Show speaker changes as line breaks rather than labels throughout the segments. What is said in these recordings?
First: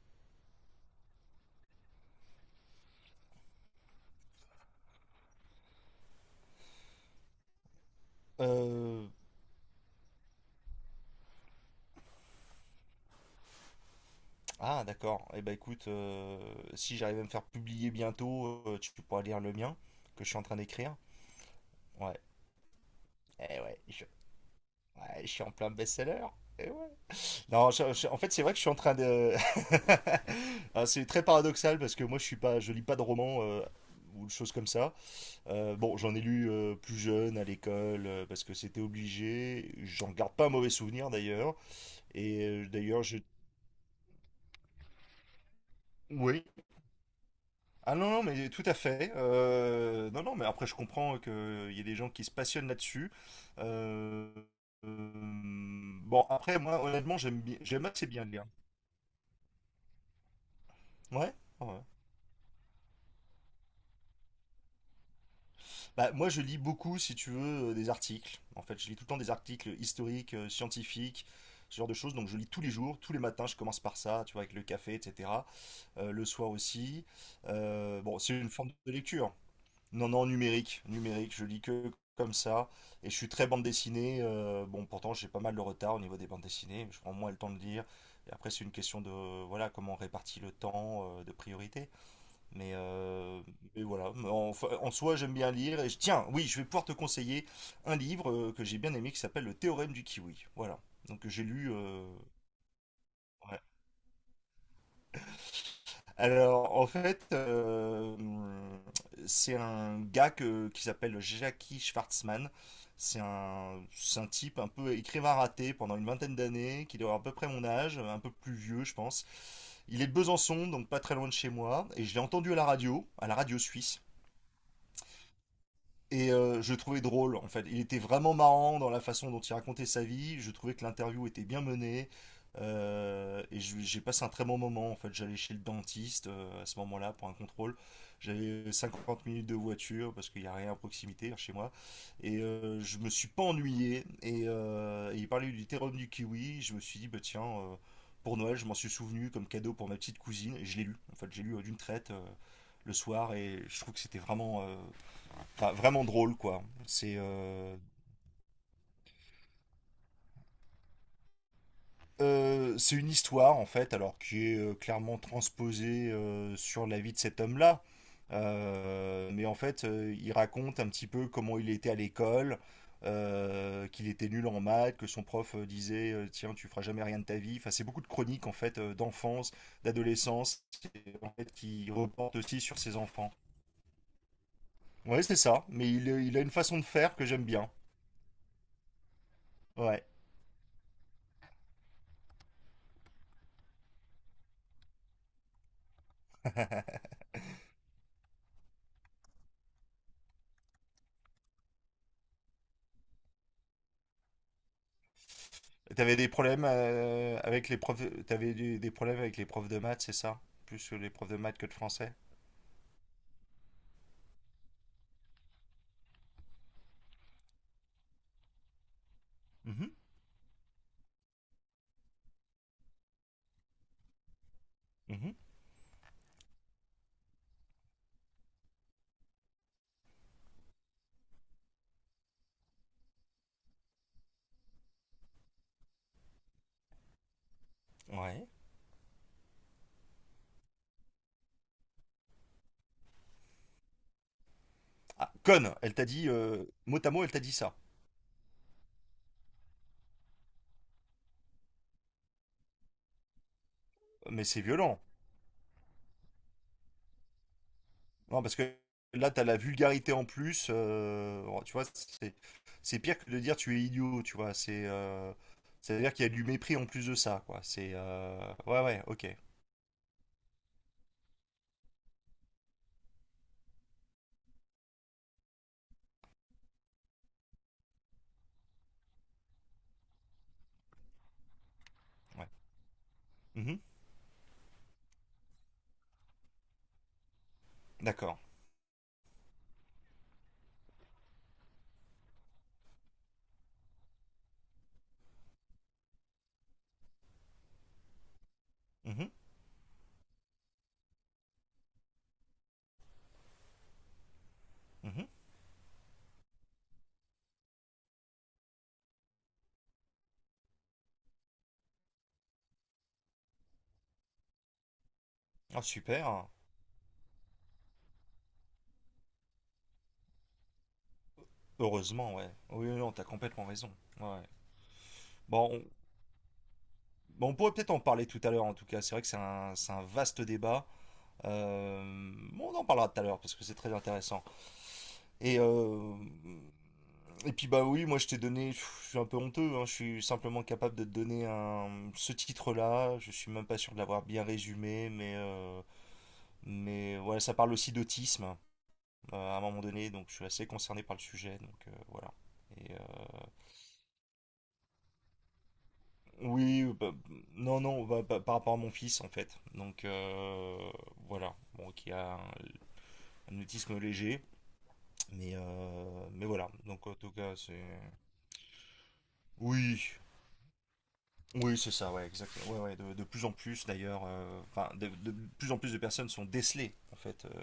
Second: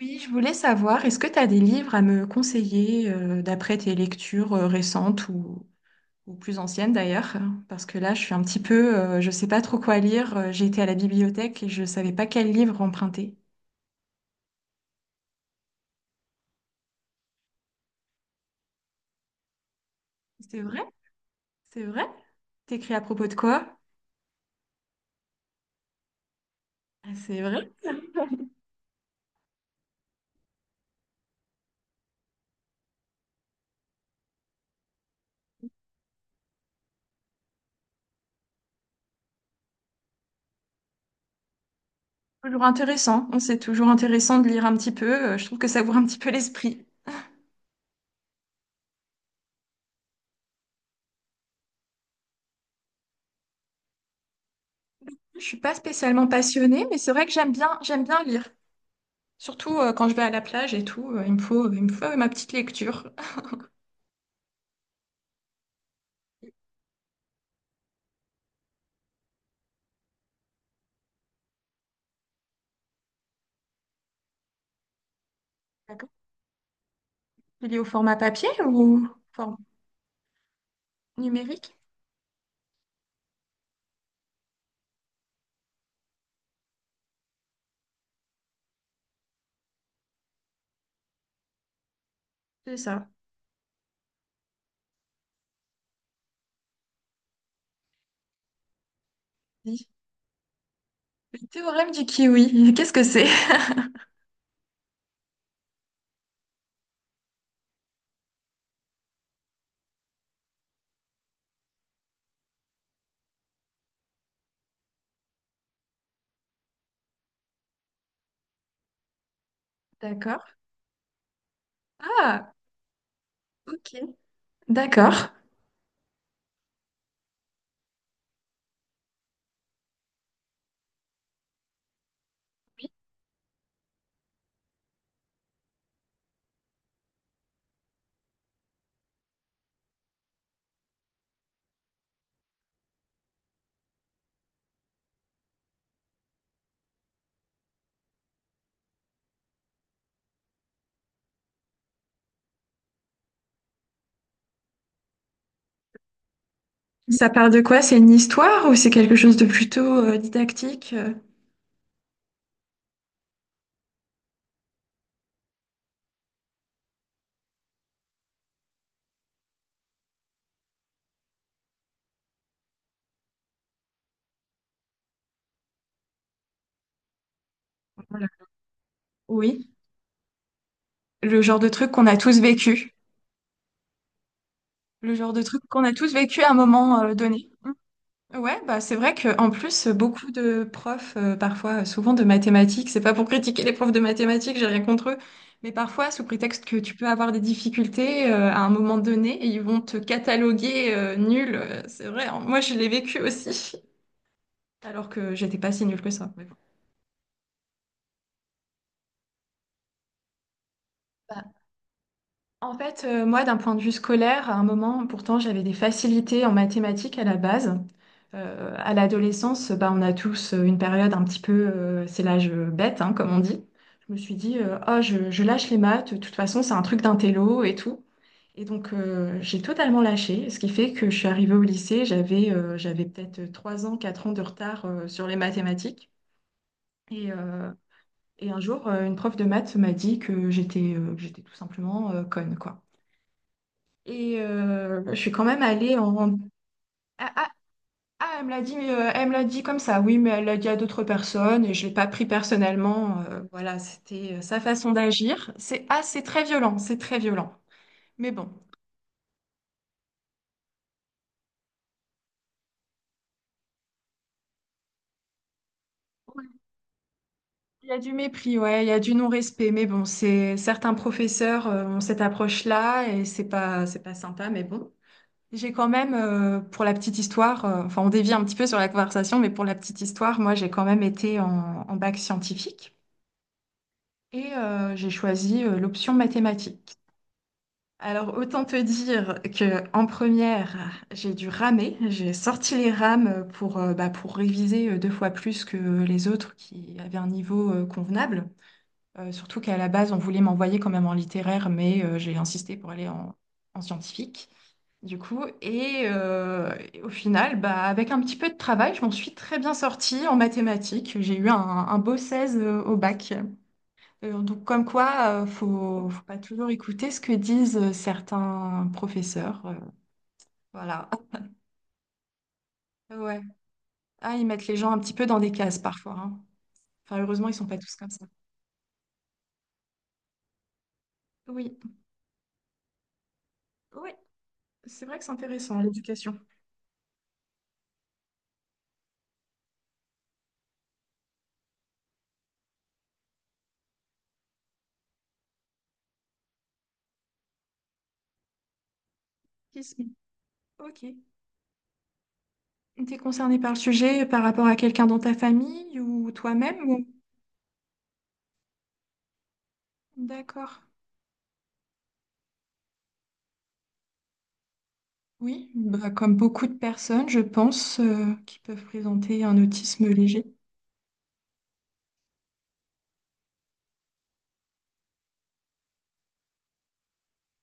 Oui, je voulais savoir, est-ce que tu as des livres à me conseiller, d'après tes lectures récentes ou plus anciennes d'ailleurs? Parce que là, je suis un petit peu,
Euh,
je sais pas trop quoi lire. J'ai été à la bibliothèque et je savais pas quel livre emprunter.
Ah, d'accord. Eh ben, écoute, si j'arrive à me faire publier bientôt, tu pourras lire le mien que je suis en train
C'est vrai?
d'écrire.
C'est vrai?
Ouais.
T'écris à propos de
Eh
quoi?
ouais, ouais, je suis en plein best-seller. Eh ouais.
Ah, c'est vrai?
Non, en fait, c'est vrai que je suis en train de. Ah, c'est très paradoxal parce que moi, je lis pas de romans ou de choses comme ça. Bon, j'en ai lu plus jeune à l'école parce que c'était obligé. J'en garde pas un mauvais souvenir d'ailleurs.
Toujours
D'ailleurs, je.
intéressant, hein. C'est toujours intéressant de lire un petit peu. Je trouve que ça ouvre un petit peu
Oui.
l'esprit.
Ah non, non, mais tout à fait. Non, non, mais après, je comprends qu'il y ait des gens qui se passionnent là-dessus. Euh,
Je suis pas
bon,
spécialement
après, moi,
passionnée, mais c'est
honnêtement,
vrai que
j'aime
j'aime
assez
bien
bien
lire.
lire.
Surtout quand je vais à la plage et tout,
Ouais,
il
ouais.
me faut ma petite lecture.
Bah, moi, je lis beaucoup, si tu veux, des articles. En fait, je lis tout le temps des articles historiques, scientifiques, ce genre de choses. Donc, je lis tous les jours, tous les matins. Je commence par ça, tu vois, avec le café, etc. Le soir aussi.
Il est au format
Bon, c'est
papier
une forme de
ou
lecture.
format
Non, non, numérique, numérique, je lis
numérique?
que comme ça. Et je suis très bande dessinée. Bon, pourtant, j'ai pas mal de retard au niveau des bandes dessinées. Mais je prends moins le temps de lire. Et après, c'est une question de, voilà, comment on répartit le temps, de priorité. Mais,
C'est ça.
voilà. Mais enfin, en soi, j'aime bien lire. Et tiens, oui, je vais pouvoir te conseiller un livre que j'ai bien aimé qui s'appelle Le
Oui.
théorème du kiwi. Voilà. Donc,
Le
j'ai lu.
théorème du kiwi, qu'est-ce que c'est?
Ouais. Alors, en fait, c'est un gars qui s'appelle Jackie Schwartzman. C'est un type un peu écrivain raté pendant une vingtaine d'années, qui doit avoir à peu près mon âge, un peu plus vieux, je pense. Il est de
D'accord.
Besançon, donc pas très loin de chez moi, et je l'ai
Ah,
entendu à la radio
ok.
suisse.
D'accord.
Et je le trouvais drôle, en fait. Il était vraiment marrant dans la façon dont il racontait sa vie. Je trouvais que l'interview était bien menée. Et j'ai passé un très bon moment, en fait. J'allais chez le dentiste à ce moment-là pour un contrôle. J'avais 50 minutes de voiture parce qu'il n'y a rien à proximité chez moi. Et je me suis pas ennuyé. Et il parlait du terroir du kiwi. Je me suis dit, bah tiens, pour Noël, je m'en suis souvenu comme cadeau pour ma petite cousine. Et je l'ai lu. En fait, j'ai lu d'une traite le soir. Et je trouve que c'était vraiment, enfin, vraiment drôle, quoi. C'est
Ça part de
euh,
quoi? C'est une histoire ou c'est quelque chose de plutôt didactique?
euh, c'est une histoire, en fait, alors qui est clairement transposée sur la vie de cet homme-là. Mais en fait, il raconte un petit peu comment il était à l'école, qu'il était nul en maths, que son prof disait tiens, tu feras jamais rien de ta vie. Enfin, c'est beaucoup de
Voilà.
chroniques, en fait, d'enfance,
Oui.
d'adolescence, en
Le
fait,
genre de
qui
truc qu'on a
reportent
tous
aussi sur
vécu.
ses enfants.
Le
Ouais,
genre
c'est
de truc
ça.
qu'on
Mais
a tous
il a
vécu à
une
un
façon de
moment
faire que j'aime
donné.
bien.
Ouais, bah c'est vrai que en plus
Ouais.
beaucoup de profs, parfois souvent de mathématiques, c'est pas pour critiquer les profs de mathématiques, j'ai rien contre eux, mais parfois sous prétexte que tu peux avoir des difficultés, à un moment donné, ils vont te cataloguer, nul, c'est vrai, hein. Moi je l'ai vécu aussi, alors que j'étais pas si nulle que
T'avais des
ça, mais bon.
problèmes avec les profs, t'avais des problèmes avec les profs de maths, c'est ça? Plus les profs de maths que de français?
En fait, moi, d'un point de vue scolaire, à un moment, pourtant, j'avais des facilités en mathématiques à la base. À l'adolescence, bah,
Mhm,
on a tous une période un petit peu, c'est l'âge bête, hein, comme on dit. Je me suis dit, ah,
mhm.
je lâche les maths, de toute façon, c'est un truc d'intello et tout. Et donc, j'ai totalement lâché, ce qui fait que je suis arrivée au lycée, j'avais peut-être 3 ans, 4 ans de retard sur les mathématiques. Et, euh,
Ouais.
et un jour, une prof de maths m'a dit que j'étais tout simplement, conne, quoi. Et je suis
Ah,
quand même
conne, elle
allée
t'a dit,
en...
mot à mot, elle
Ah,
t'a
ah,
dit ça.
ah, elle me l'a dit comme ça, oui, mais elle l'a dit à d'autres personnes et je l'ai pas pris personnellement. Voilà, c'était,
Mais
sa
c'est
façon
violent.
d'agir. C'est très violent, c'est très violent. Mais
Non,
bon,
parce que là, t'as la vulgarité en plus. Oh, tu vois, c'est pire que de dire tu es idiot, tu vois. C'est-à-dire qu'il y a
ouais,
du mépris en plus de ça, quoi.
il
C'est
y a du mépris,
Ouais,
ouais, il y a
ouais,
du
ok.
non-respect, mais bon, c'est certains professeurs, ont cette approche-là et c'est pas sympa, mais bon. J'ai quand même, pour la petite histoire, enfin on dévie un petit peu sur la conversation, mais pour la petite histoire, moi j'ai quand même été en bac
Ouais.
scientifique.
Mhm.
Et j'ai choisi l'option mathématiques. Alors
D'accord.
autant te dire que en première, j'ai dû ramer, j'ai sorti les rames pour, bah, pour réviser deux fois plus que les autres qui avaient un niveau convenable.
Mhm.
Surtout qu'à la base, on voulait m'envoyer quand même en littéraire, mais j'ai insisté pour aller en, en scientifique. Du
Mhm.
coup, et au final, bah, avec un petit peu de travail, je m'en suis très bien sortie en mathématiques. J'ai eu un beau 16 au bac. Donc, comme quoi,
Ah,
faut pas
super.
toujours écouter ce que disent, certains professeurs. Voilà.
Heureusement, ouais. Oui, oui, non,
Ah,
t'as
ouais.
complètement raison. Ouais,
Ah,
ouais.
ils mettent les gens un petit peu dans des
Bon,
cases
on,
parfois, hein. Enfin, heureusement,
bon,
ils
on
sont
pourrait
pas
peut-être
tous
en
comme ça.
parler tout à l'heure en tout cas. C'est vrai que c'est un vaste débat.
Oui.
Euh, bon, on en parlera tout à l'heure parce que c'est très
Oui.
intéressant.
C'est vrai que c'est
Et,
intéressant,
euh,
l'éducation.
et puis bah oui, moi je t'ai donné, pff, je suis un peu honteux, hein, je suis simplement capable de te donner ce titre-là. Je suis même pas sûr de l'avoir bien résumé, mais mais ouais, ça parle aussi d'autisme à un moment
Qu'est-ce-
donné, donc je suis assez concerné
Ok.
par le sujet, donc voilà. Et, euh,
T'es concerné par le sujet par rapport à quelqu'un dans ta famille ou
Oui,
toi-même ou...
bah, non, non, bah, par rapport à mon fils en fait. Donc
D'accord.
voilà, bon, qui a un autisme léger, mais
Oui, bah,
euh,
comme
mais
beaucoup
voilà.
de
Donc en
personnes,
tout
je
cas, c'est
pense, qui peuvent présenter un
oui,
autisme léger.
oui, c'est ça, ouais, exactement. Ouais, ouais, de plus en plus d'ailleurs, enfin, de plus en plus de personnes sont décelées en fait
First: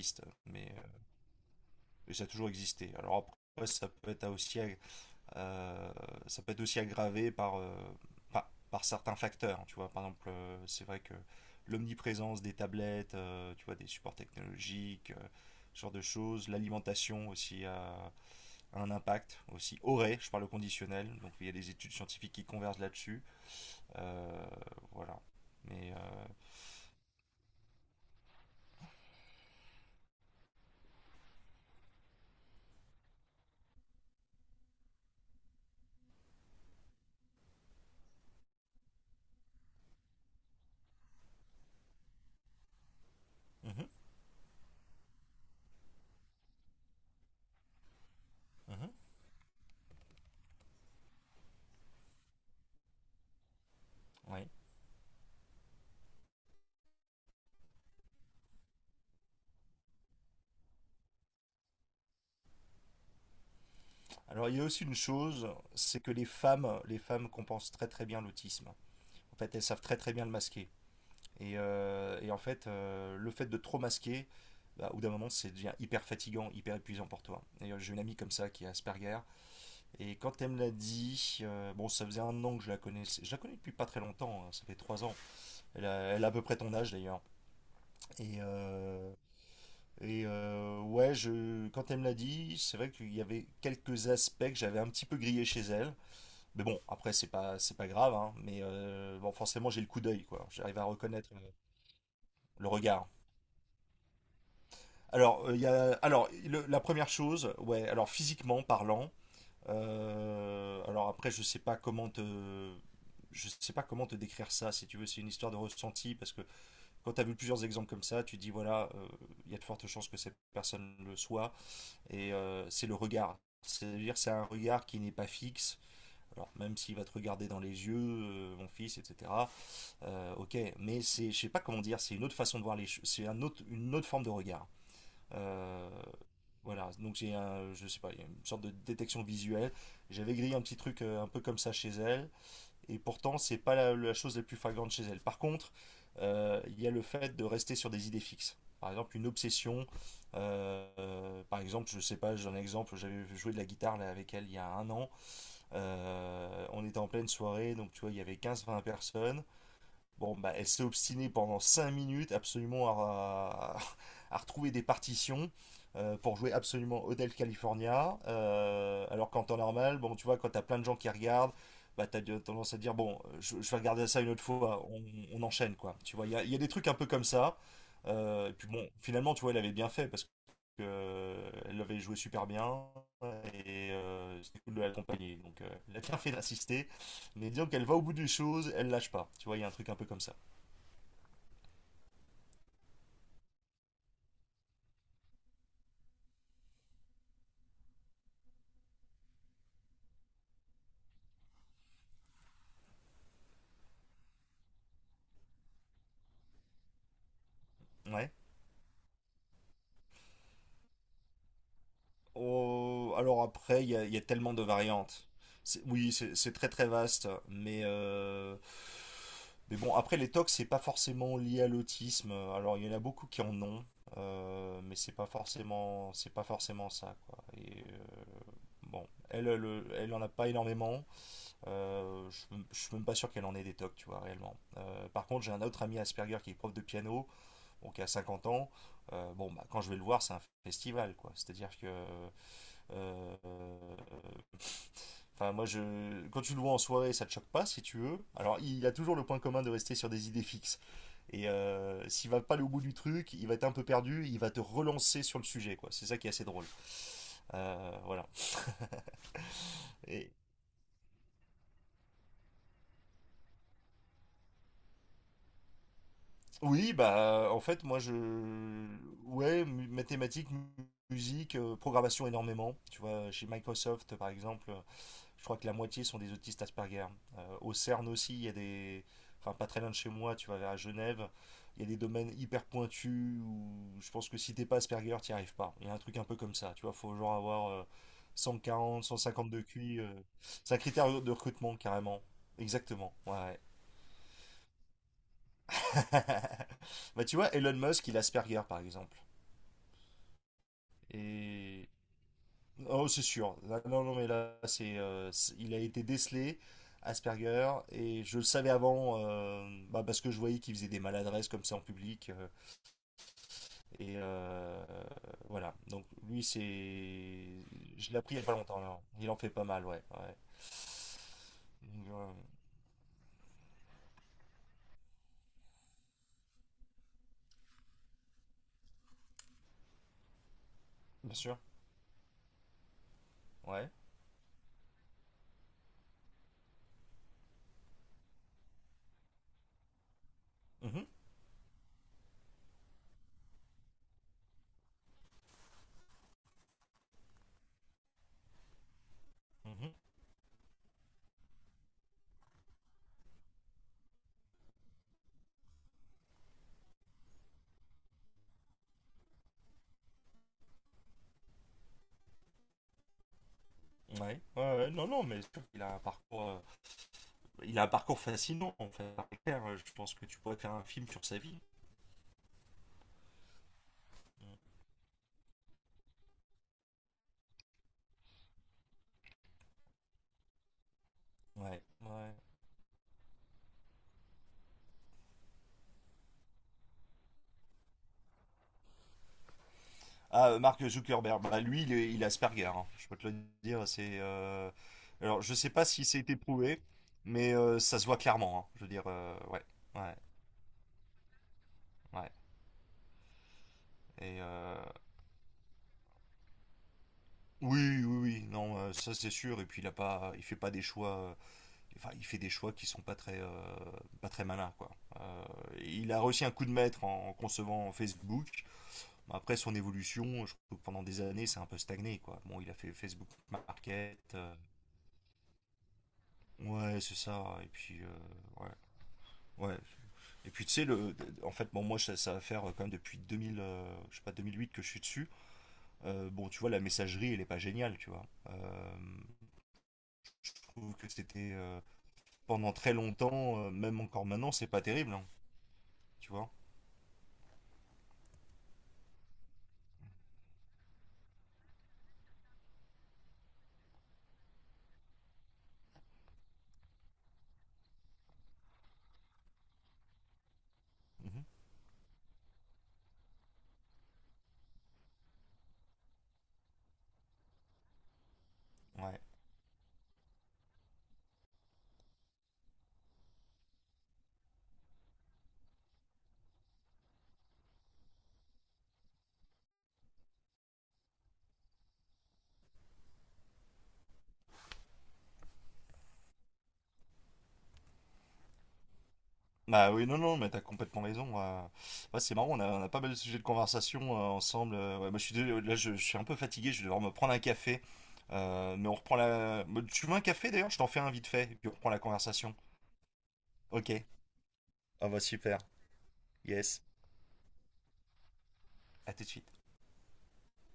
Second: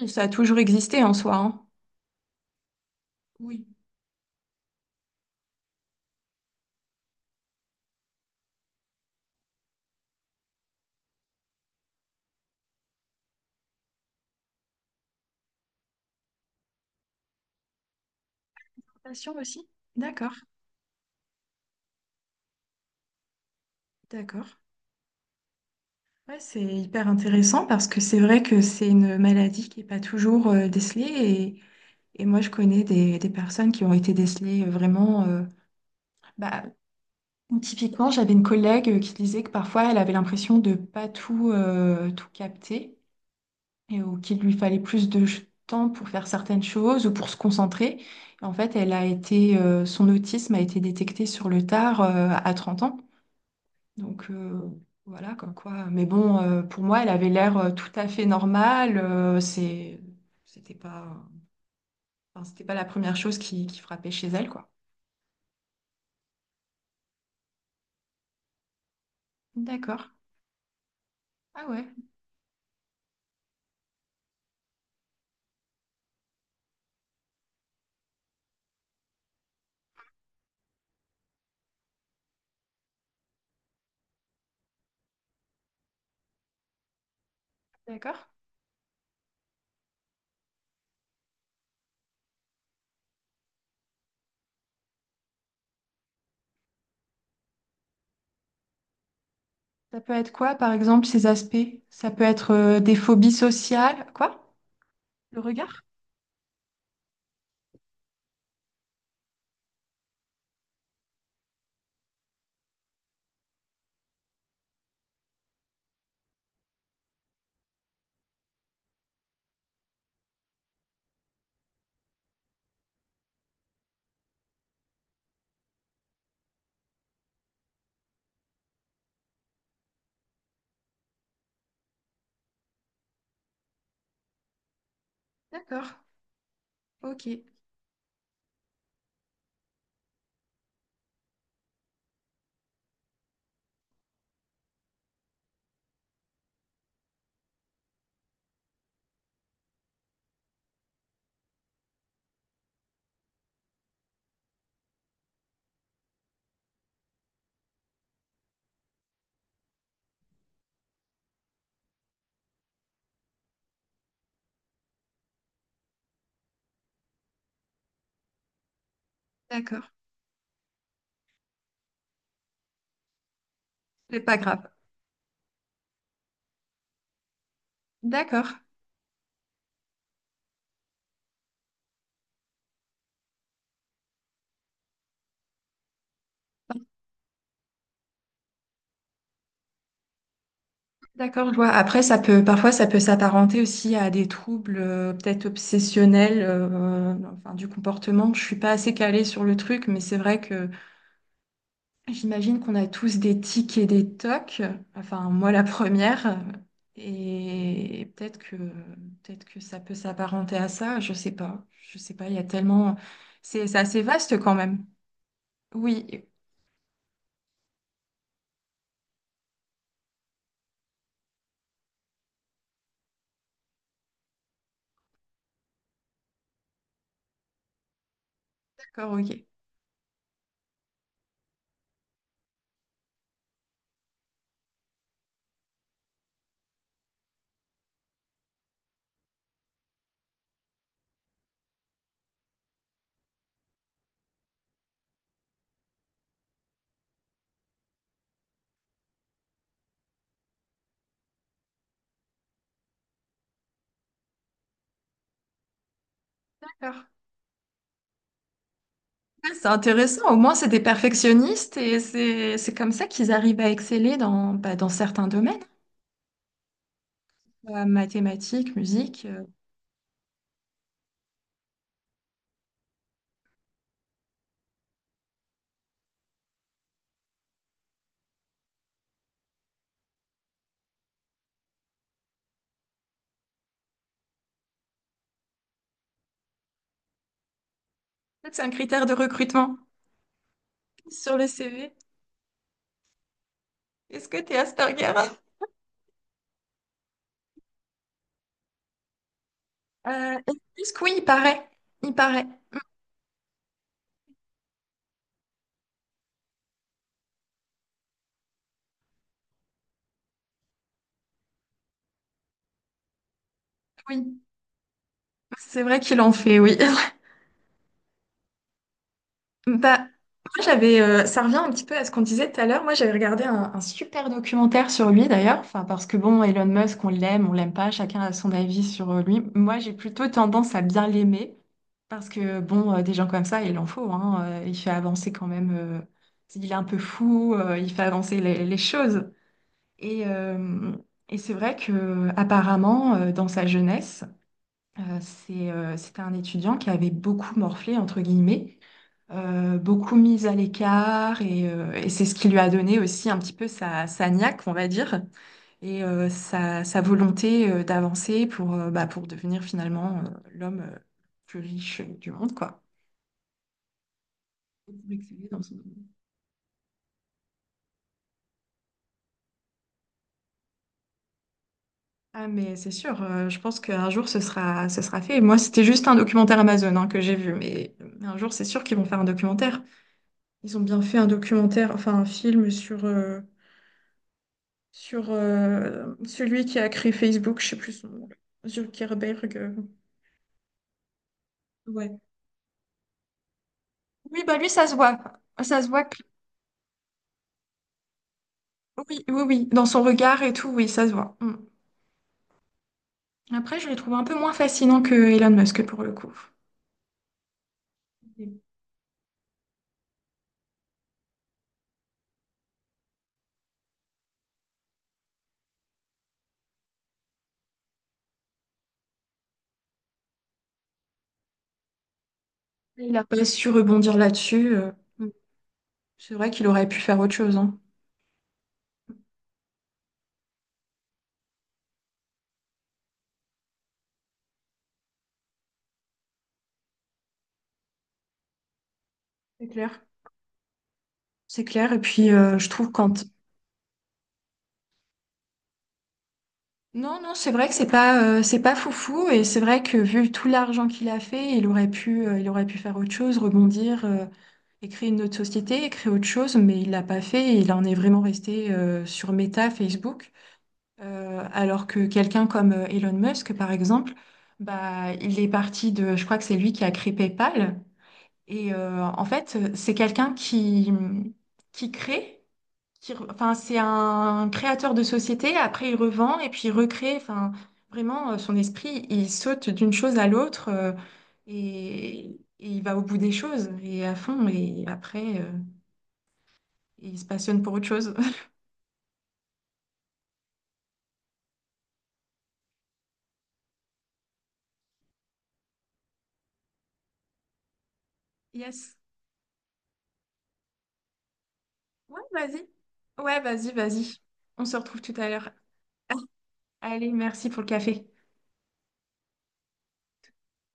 Oui, ça a toujours existé en soi, hein.
et ça a toujours existé. Alors
Oui.
après, ça peut être aussi. Euh, Ça peut être aussi aggravé par, par certains facteurs. Tu vois, par exemple, c'est vrai que l'omniprésence des tablettes, tu vois, des supports technologiques, ce genre de choses, l'alimentation aussi a un
Attention
impact
aussi.
aussi aurait, je
D'accord.
parle au conditionnel, donc il y a des études scientifiques qui convergent là-dessus. Euh,
D'accord.
voilà. Mais euh,
Ouais, c'est hyper intéressant parce que c'est vrai que c'est une maladie qui n'est pas toujours décelée, et moi je connais des personnes qui ont été décelées, vraiment. Bah, typiquement, j'avais une collègue qui disait que parfois elle avait l'impression de pas tout, tout capter
mhm,
et, ou qu'il lui fallait plus de temps pour faire certaines choses ou pour se concentrer. En fait,
mhm,
son autisme a été détecté sur le tard, à 30 ans. Donc
oui.
voilà, comme quoi. Mais bon, pour moi, elle avait l'air, tout à fait normale. C'était pas, enfin, c'était pas la première chose qui frappait chez elle,
Alors il y a
quoi.
aussi une chose, c'est que les femmes compensent très très bien l'autisme. En fait, elles savent très
D'accord.
très bien le masquer. Et,
Ah ouais,
euh, et en fait, le fait de trop masquer, bah, au bout d'un moment, c'est devient hyper fatigant, hyper épuisant pour toi. Et j'ai une amie comme ça qui est Asperger. Et quand elle me l'a dit, bon, ça faisait un an que je la connaissais. Je la connais depuis pas très longtemps, hein, ça fait 3 ans. Elle a, elle a à peu près ton âge d'ailleurs.
d'accord.
Et, euh, Quand elle me l'a dit, c'est vrai qu'il y avait quelques aspects que j'avais un petit peu grillé chez elle. Mais bon, après, c'est pas grave, hein, mais bon, forcément, j'ai le
Ça
coup
peut
d'œil,
être
quoi.
quoi, par
J'arrive à
exemple, ces
reconnaître
aspects? Ça peut être,
le
des
regard.
phobies sociales, quoi? Le
Il y
regard?
a, alors la première chose, ouais, alors physiquement parlant, alors après, je sais pas comment te décrire ça, si tu veux, c'est une histoire de ressenti, parce que quand tu as vu plusieurs exemples comme ça, tu dis, voilà, il y a de fortes chances que cette personne le soit, et c'est le regard. C'est-à-dire, c'est un regard qui n'est pas fixe. Alors, même s'il va te regarder dans les yeux, mon fils, etc. Ok, mais c'est, je sais pas comment dire, c'est une autre façon de voir les choses, c'est une autre forme de regard. Euh,
D'accord.
voilà, donc
Ok,
j'ai un, je sais pas, il y a une sorte de détection visuelle. J'avais grillé un petit truc un peu comme ça chez elle, et pourtant c'est pas la chose la plus flagrante chez elle. Par contre, il y a le fait de rester sur des idées fixes. Par exemple, une obsession. Par exemple, je sais pas, j'ai un exemple, j'avais joué de la guitare là, avec elle il y a un an. On était en pleine soirée, donc tu vois, il y avait quinze vingt personnes. Bon, bah, elle s'est obstinée pendant 5 minutes absolument à retrouver des partitions pour jouer absolument Hotel California. Alors qu'en temps
d'accord.
normal, bon, tu vois, quand t'as plein de gens qui regardent, bah, t'as de- tendance à te dire, bon, je vais regarder
C'est
ça une
pas
autre
grave.
fois, on enchaîne, quoi. Tu vois, il y a des trucs un peu comme ça. Et
D'accord.
puis bon, finalement, tu vois, elle avait bien fait parce que elle avait joué super bien et c'était cool de l'accompagner. Donc, elle a bien fait d'insister. Mais disons qu'elle va au bout des choses, elle lâche pas. Tu vois, il y a un truc un peu comme ça.
D'accord, je vois. Après, ça peut, parfois, ça peut s'apparenter aussi à des troubles, peut-être obsessionnels, enfin, du comportement. Je suis pas assez calée sur le truc, mais c'est vrai que j'imagine qu'on a tous des tics et des tocs. Enfin, moi, la première. Et
Ouais.
peut-être que ça peut s'apparenter à ça. Je sais pas. Je sais pas. Il y a tellement.
Oh, alors
C'est
après, il y
assez
a, il y a
vaste
tellement
quand
de
même.
variantes.
Oui.
Oui, c'est très très vaste, mais mais bon, après les tocs, c'est pas forcément lié à l'autisme. Alors il y en a beaucoup qui en ont, mais c'est pas forcément ça quoi. Bon,
D'accord. Ok.
elle elle en a pas énormément. Euh, je, je suis même pas sûr qu'elle en ait des tocs, tu vois réellement. Par contre, j'ai un autre ami Asperger qui est prof de piano, donc qui a 50 ans. Bon, bah, quand je vais le voir, c'est un festival, quoi. C'est-à-dire que Euh, enfin, moi, je... Quand tu le vois en soirée, ça te choque pas, si tu veux. Alors, il a toujours le point commun de rester sur des idées fixes. Et s'il va pas aller au bout du truc, il va être un peu perdu, il va te relancer sur le sujet, quoi. C'est ça qui est assez drôle.
D'accord.
Voilà.
Ouais, c'est intéressant,
Et...
au moins c'est des perfectionnistes et c'est comme ça qu'ils arrivent à exceller dans, dans certains domaines.
Oui, bah, en fait, moi, je...
Mathématiques, musique.
Ouais, mathématiques, musique, programmation énormément. Tu vois, chez Microsoft, par exemple, je crois que la moitié sont des autistes Asperger. Au CERN aussi, il y a des. Enfin, pas très loin de chez moi, tu vas vers Genève, il y a des domaines hyper pointus où je pense que si t'es pas Asperger, t'y arrives pas. Il y a un truc un peu comme ça, tu vois, faut genre avoir
Peut-être c'est un
140,
critère de
150 de
recrutement
QI. C'est un critère de
sur le
recrutement,
CV.
carrément. Exactement, ouais, ouais.
Est-ce que tu es Asperger?
Bah, tu vois, Elon Musk, il est Asperger, par exemple.
Euh, est-ce que oui, il paraît.
Et
Il paraît.
oh, c'est sûr. Là, non, non, mais là, c'est, il a été décelé Asperger, et je le savais avant, bah, parce que je voyais qu'il faisait des maladresses comme ça en public. Et
Oui,
euh, voilà.
c'est vrai
Donc,
qu'il en
lui,
fait, oui.
c'est. Je l'ai appris il n'y a pas longtemps, là. Il en fait pas mal,
Bah,
ouais, ouais.
moi j'avais, ça revient un petit peu à
Donc,
ce qu'on disait tout à l'heure. Moi, j'avais regardé un super documentaire sur lui d'ailleurs. Enfin, parce que bon, Elon Musk, on l'aime pas. Chacun a son avis sur lui. Moi, j'ai plutôt tendance à bien
bien
l'aimer
sûr.
parce que bon, des gens comme ça, il en
Ouais.
faut, hein. Il fait avancer quand même. Il est un peu fou. Il fait avancer les choses. Et, euh,
Mhm,
et c'est vrai que apparemment, dans sa jeunesse. C'était un étudiant qui avait beaucoup morflé, entre guillemets,
mhm.
beaucoup mis à l'écart, et c'est ce qui lui a donné aussi un petit peu sa niaque, on va dire, et sa volonté d'avancer pour, bah, pour devenir finalement, l'homme, plus riche du monde, quoi.
Ouais. Ouais, ouais.
Et
Non,
pour
non, mais
exceller
c'est
dans
sûr
son
qu'il a un
domaine.
parcours, il a un parcours fascinant, en fait. C'est clair, je pense que tu pourrais faire un film sur sa vie.
Ah mais c'est sûr, je pense qu'un jour ce sera fait. Moi c'était juste un documentaire Amazon, hein, que j'ai vu, mais un jour c'est sûr qu'ils vont faire un documentaire. Ils ont bien fait un
Ouais.
documentaire, enfin un
Ouais.
film sur, celui qui a créé Facebook, je sais plus son nom, Zuckerberg.
Ah, Mark Zuckerberg, bah, lui, il est,
Ouais.
il est Asperger, hein. Je peux te le dire, c'est...
Oui, bah lui, ça se voit.
Alors, je sais
Ça
pas
se voit
si
que...
c'est été prouvé, mais ça se voit clairement, hein. Je veux dire,
Oui, oui,
ouais,
oui. Dans son
ouais,
regard et tout, oui, ça se voit. Mm.
ouais.
Après, je le trouve un peu
Et
moins fascinant que Elon Musk pour le coup.
oui, oui, oui, non, ça c'est sûr. Et puis il a pas, il fait pas des choix. Enfin, il fait des choix qui sont pas très, pas très malins, quoi. Euh, il a réussi un coup de maître en concevant Facebook. Bon, après son évolution, je trouve que pendant des années, c'est un peu stagné, quoi. Bon, il a fait
Il n'a
Facebook
pas su rebondir
Market.
là-dessus. Mm. C'est vrai qu'il aurait pu
Ouais, c'est
faire autre chose,
ça. Et
hein.
puis, ouais. Ouais. Et puis tu sais, le, en fait, bon, moi, ça va faire quand même depuis 2000, je sais pas, 2008 que je suis dessus. Bon, tu vois, la messagerie, elle est pas géniale, tu vois.
C'est clair.
Je trouve que c'était
C'est clair. Et puis, je
pendant
trouve
très
quand
longtemps, même encore maintenant, c'est pas terrible, hein, tu vois.
non, non, c'est vrai que c'est pas foufou et c'est vrai que vu tout l'argent qu'il a fait, il aurait pu faire autre chose, rebondir, et créer une autre société, et créer autre chose, mais il l'a pas fait et il en est vraiment resté, sur Meta, Facebook.
Mhm.
Alors que quelqu'un comme, Elon Musk, par exemple, bah, il est parti de, je crois que c'est lui qui a créé PayPal. Et
Ouais.
en fait, c'est quelqu'un qui crée, enfin, c'est un créateur de société, après il revend et puis il recrée. Enfin, vraiment, son esprit, il saute d'une chose à l'autre, et il va au bout des choses et à fond. Et après, il se passionne pour autre chose.
Bah oui, non, non, mais t'as complètement raison. Ouais, c'est marrant, on a pas mal de sujets de conversation ensemble. Ouais, moi, je suis, là, je suis un peu fatigué, je vais devoir me prendre un café. Mais on
Yes.
reprend la... Bah, tu veux un café d'ailleurs? Je t'en fais un vite fait, et puis on reprend la
Ouais,
conversation.
vas-y. Ouais, vas-y,
Ok.
vas-y. On se retrouve
Ah
tout
bah
à l'heure.
super. Yes.
Allez, merci pour le café.
À tout de suite.